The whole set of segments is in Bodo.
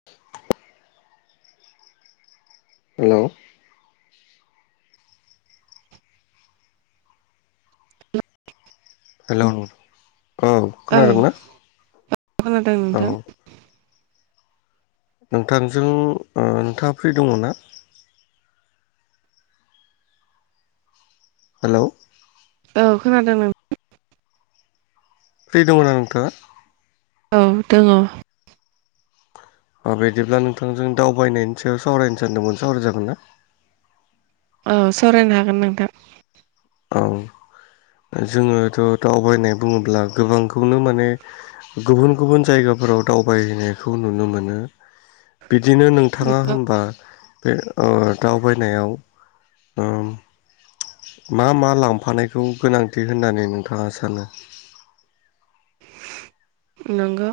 [inaudible] हेलौ हेलौ नोंथां औ खोनादोंना खोनादों औ नोंथां नोंथांजों ओ नोंथाङा फ्रि दङ ना? हेलौ औ खोनादों नों फ्रि दङना नोंथाङा? औ दोङ। अ बिदिब्ला नोंथांजों दावबायनायनि सायाव सावरायनो सानदोंमोन सावराय जागोन ना? औ सावरायनो हागोन नोंथां। औ ओ जोङोथ' दावबायनाय बुङोब्ला गोबांखौनो माने गुबुन गुबुन जायगाफोराव दावबायहैनायखौ नुनो मोनो बिदिनो नों थाङा होनबा बे ओ दावबायनायाव उम मा मा लांफानायखौ गोनांथि होननानै नोंथाङा सानो नंगो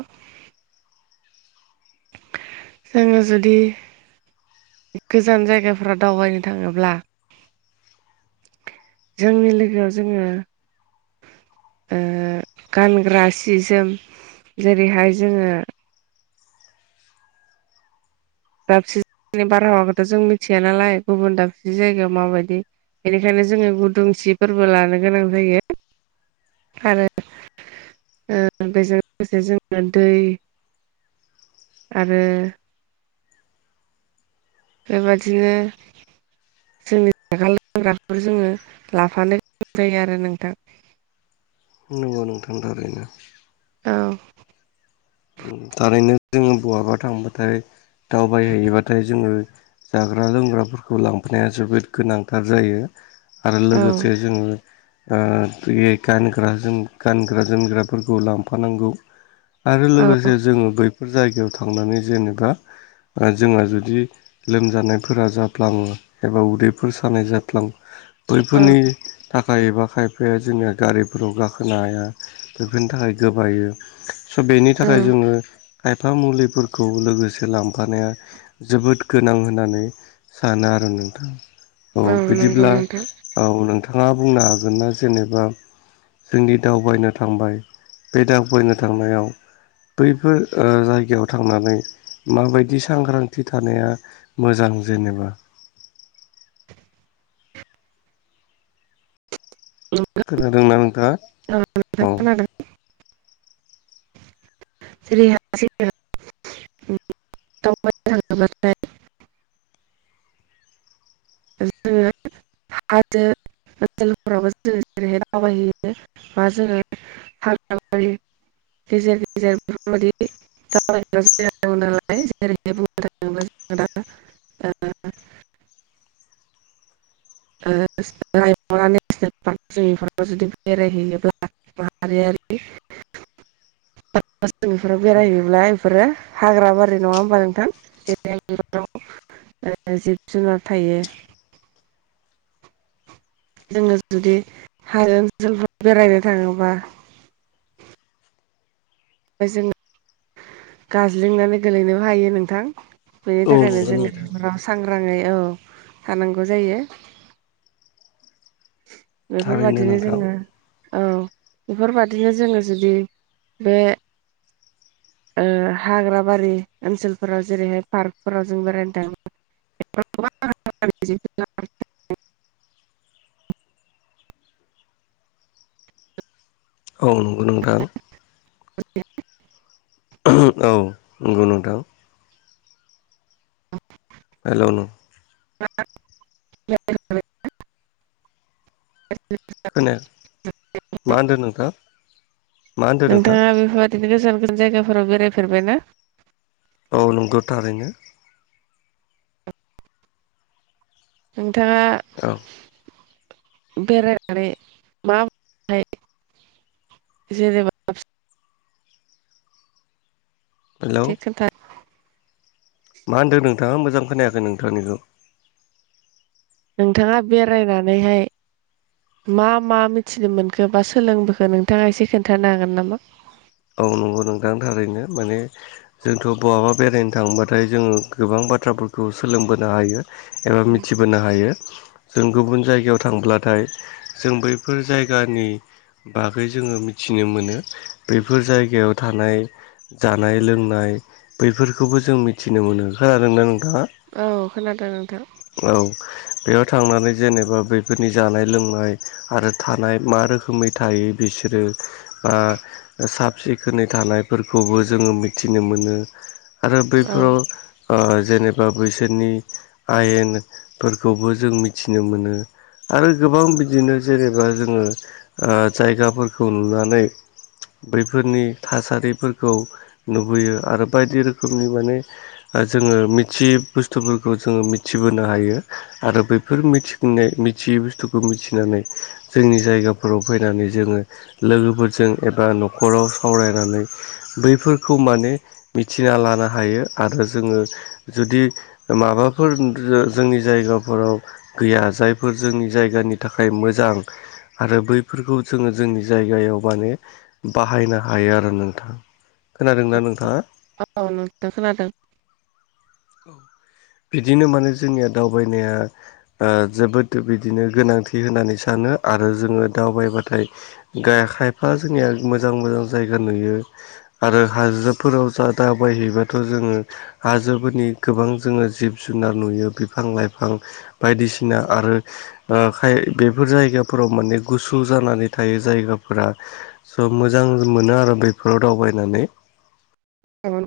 जोङो जुदि गोजान जायगाफ्राव दावबायनो थाङोब्ला जोंनि लोगोआव जोङो गानग्रा सि जोम जेरैहाय जोङो दाबसे जायगानि बारहावाखौथ' जों मिथिया नालाय गुबुन दाबसे जायगायाव माबायदि बेनिखायनो जोङो गुदुंसि फोरबो लानो गोनां जायो आरो बेजों लोगोसे जोङो दै आरो बेबादिनो जोंनि जाग्रा लोंग्राखौ जोङो लाफानो गोनां जायो आरो नोंथां नंगौ नोंथां थारैनो औ थारैनो जोङो बहाबा थांबाथाय दावबायहैयोबाथाय जोङो जाग्रा लोंग्राफोरखौ लांफानाया जोबोद गोनांथार जायो आरो औ लोगोसे जोङो बे गानग्रा गानग्रा जोमग्राफोरखौ लांफानांगौ आरो औ लोगोसे जोङो बैफोर जायगायाव थांनानै जेनेबा जोंहा जुदि लोमजानायफोरा जाफ्लाङो एबा उदैफोर सानाय जाफ्लाङो औ बैफोरनि थाखा एबा खायफाया जोंनिया गारिफोराव गाखोनो हाया बेफोरनि थाखाय गोबायो स' बेनि थाखाय जोङो खायफा मुलिफोरखौ लोगोसे लांफानाया जोबोद गोनां होननानै सानो आरो नोंथाङा औ नंगौ बिदिब्ला नोंथां औ नोंथाङा बुंनो हागोन ना जेनेबा जोंनि दावबायनो थांबाय बे दावबायनो थांनायाव बैफोर जायगायाव थांनानै माबायदि सांग्रांथि थानाया मोजां जेनेबा खोनादोंना नोंथाङा औ नोंथां औ खोनादों जेरैहाइ जोंङो दावबायन थाङोब्लाथाय जोङो हाजो ओनसोलफोरावबो जोङो जेरैहाय दावबायहैयो बा जोङो हाग्राबारि गेजेर गेजेर गेजेर बेफोरबायाददि दावायग्रा जायगा दंनालाय जेरैहाय बुंनो थाङोब्ला जों दा [unintelligible] [unintelligible] रायमा नेसनेल पार्क जों बेफोराव जुदि बेरायहैयोब्ला मारियारि निफोराव बेरायहैयोब्ला बेफोरो हाग्रा बारि नङा होमबा नोंथां जेरै बिफोराव जिब जुनार थायो जोङो जुदि हाजो ओनसोलफोर बेरायनो थाङोबा ओ जोंङ गाजलिोंनानै गोलैनोबो हायो नोंथां बेनि औ थाखायनो नंगौ जोङो नोंथां राव सांग्राङै औ थानांगौ जायो थारैनो बेफोरबायाददिनो नोंथां जोङो औ बेफोरबायादिनो जोङो जुदि बे हाग्र बारि ओनसोलफोराव जेरैहाय पार्कफोराव जों बेरायनो थाङो [unintelligible] औ नंगौ नोंथां [unintelligible] औ नंगौ नोंथां औ हेल' नों मा खोनाया मा होनदो नोंथां? मा होनदों नोंथां नोंथाङा बेफोर बादिनो गोजान गोजान जायगाफोराव बेरायफेरबाय ना? औ नंगौ थारैनो। नोंथाङा औ बेरायनानै मा [inaudible] जेनेबा हेलौ से खोन्था मा होन्दो नोंथाङा मोजां खोनायाखै नोंथांनिखौ नोंथाङा बेरायनानैहाय मा मा मिथिनो मोनखो बा सोलोंबोखो नोंथाङा एसे खोन्थानो हागोन नामा? औ नंगौ नोंथां थारैनो माने जोंथ' बहाबा बेरायनो थांबाथाय जोङो गोबां बाथ्राफोरखौ सोलोंबोनो हायो। एबा मिथिबोनो हायो। जों गुबुन जायगायाव थांब्लाथाय जों बैफोर जायगानि बागै जोङो मिथिनो मोनो बैफोर जायगायाव थानाय जानाय लोंनाय बैफोरखौबो जों मिथिनो मोनोखा आरो ना नोंथाङा औ खोनादों नोंथां। औ। बेयाव थांनानै जेनेबा बैफोरनि जानाय लोंनाय आरो थानाय मा रोखोमै थायो। बिसोरो आ ओ साब सिखोनै थानायफोरखौबो जोङो मिथिनो मोनो आरो औ बैफोराव ओ जेनेबा बैसोरनि आयेनफोरखौबो जों मिथिनो मोनो। आरो गोबां बिदिनो जेनेबा जोङो ओ जायगाफोरखौ नुनानै बैफोरनि थासारिफोरखौ नुबोयो आरो बायदि रोखोमनि माने ओ जोङो मिथियि बुस्थुफोरखौ जोङो मिथिबोनो हायो। आरो बैफोर मिथिंनाय मि मिथियै बुस्थुखौ मिथिनानै जोंनि जायगाफोराव फैनानै जोङो लोगोफोरजों एबा नखर खराव सावरायनानै बैफोरखौ माने मिथिना लानो हायो। आरो जोङो जुदि माबाफोर जोंनि जायगाफोराव गैया जाय बेफोर जोंनि जायगानि थाखाय मोजां। आरो बैफोरखौ जोङो जोंनि जायगायाव माने बाहायनो हायो आरो नोंथां खोनादोंना नोंथाङा? औ नोंथां खोनादों। बिदिनो माने जोंनिया दावबायनाया ओ जोबोद बिदिनो गोनांथि होननानै सानो आरो जोङो दावबायबाथाय गाय खायफा जोंनिया मोजां मोजां जायगा नुयो। आरो हाजोफोराव जा दाबबायहैबाथ' जोङो हाजोफोरनि गोबां जोङो जिब जुनार नुयो बिफां लाइफां बायदिसिना आरो ओ खाय बेफोर जायगाफोराव माने गुसु जानानै थायो जायगाफोरा स' मोजां मोनो आरो बेफोराव दावबायनानै। नंगौ [inaudible]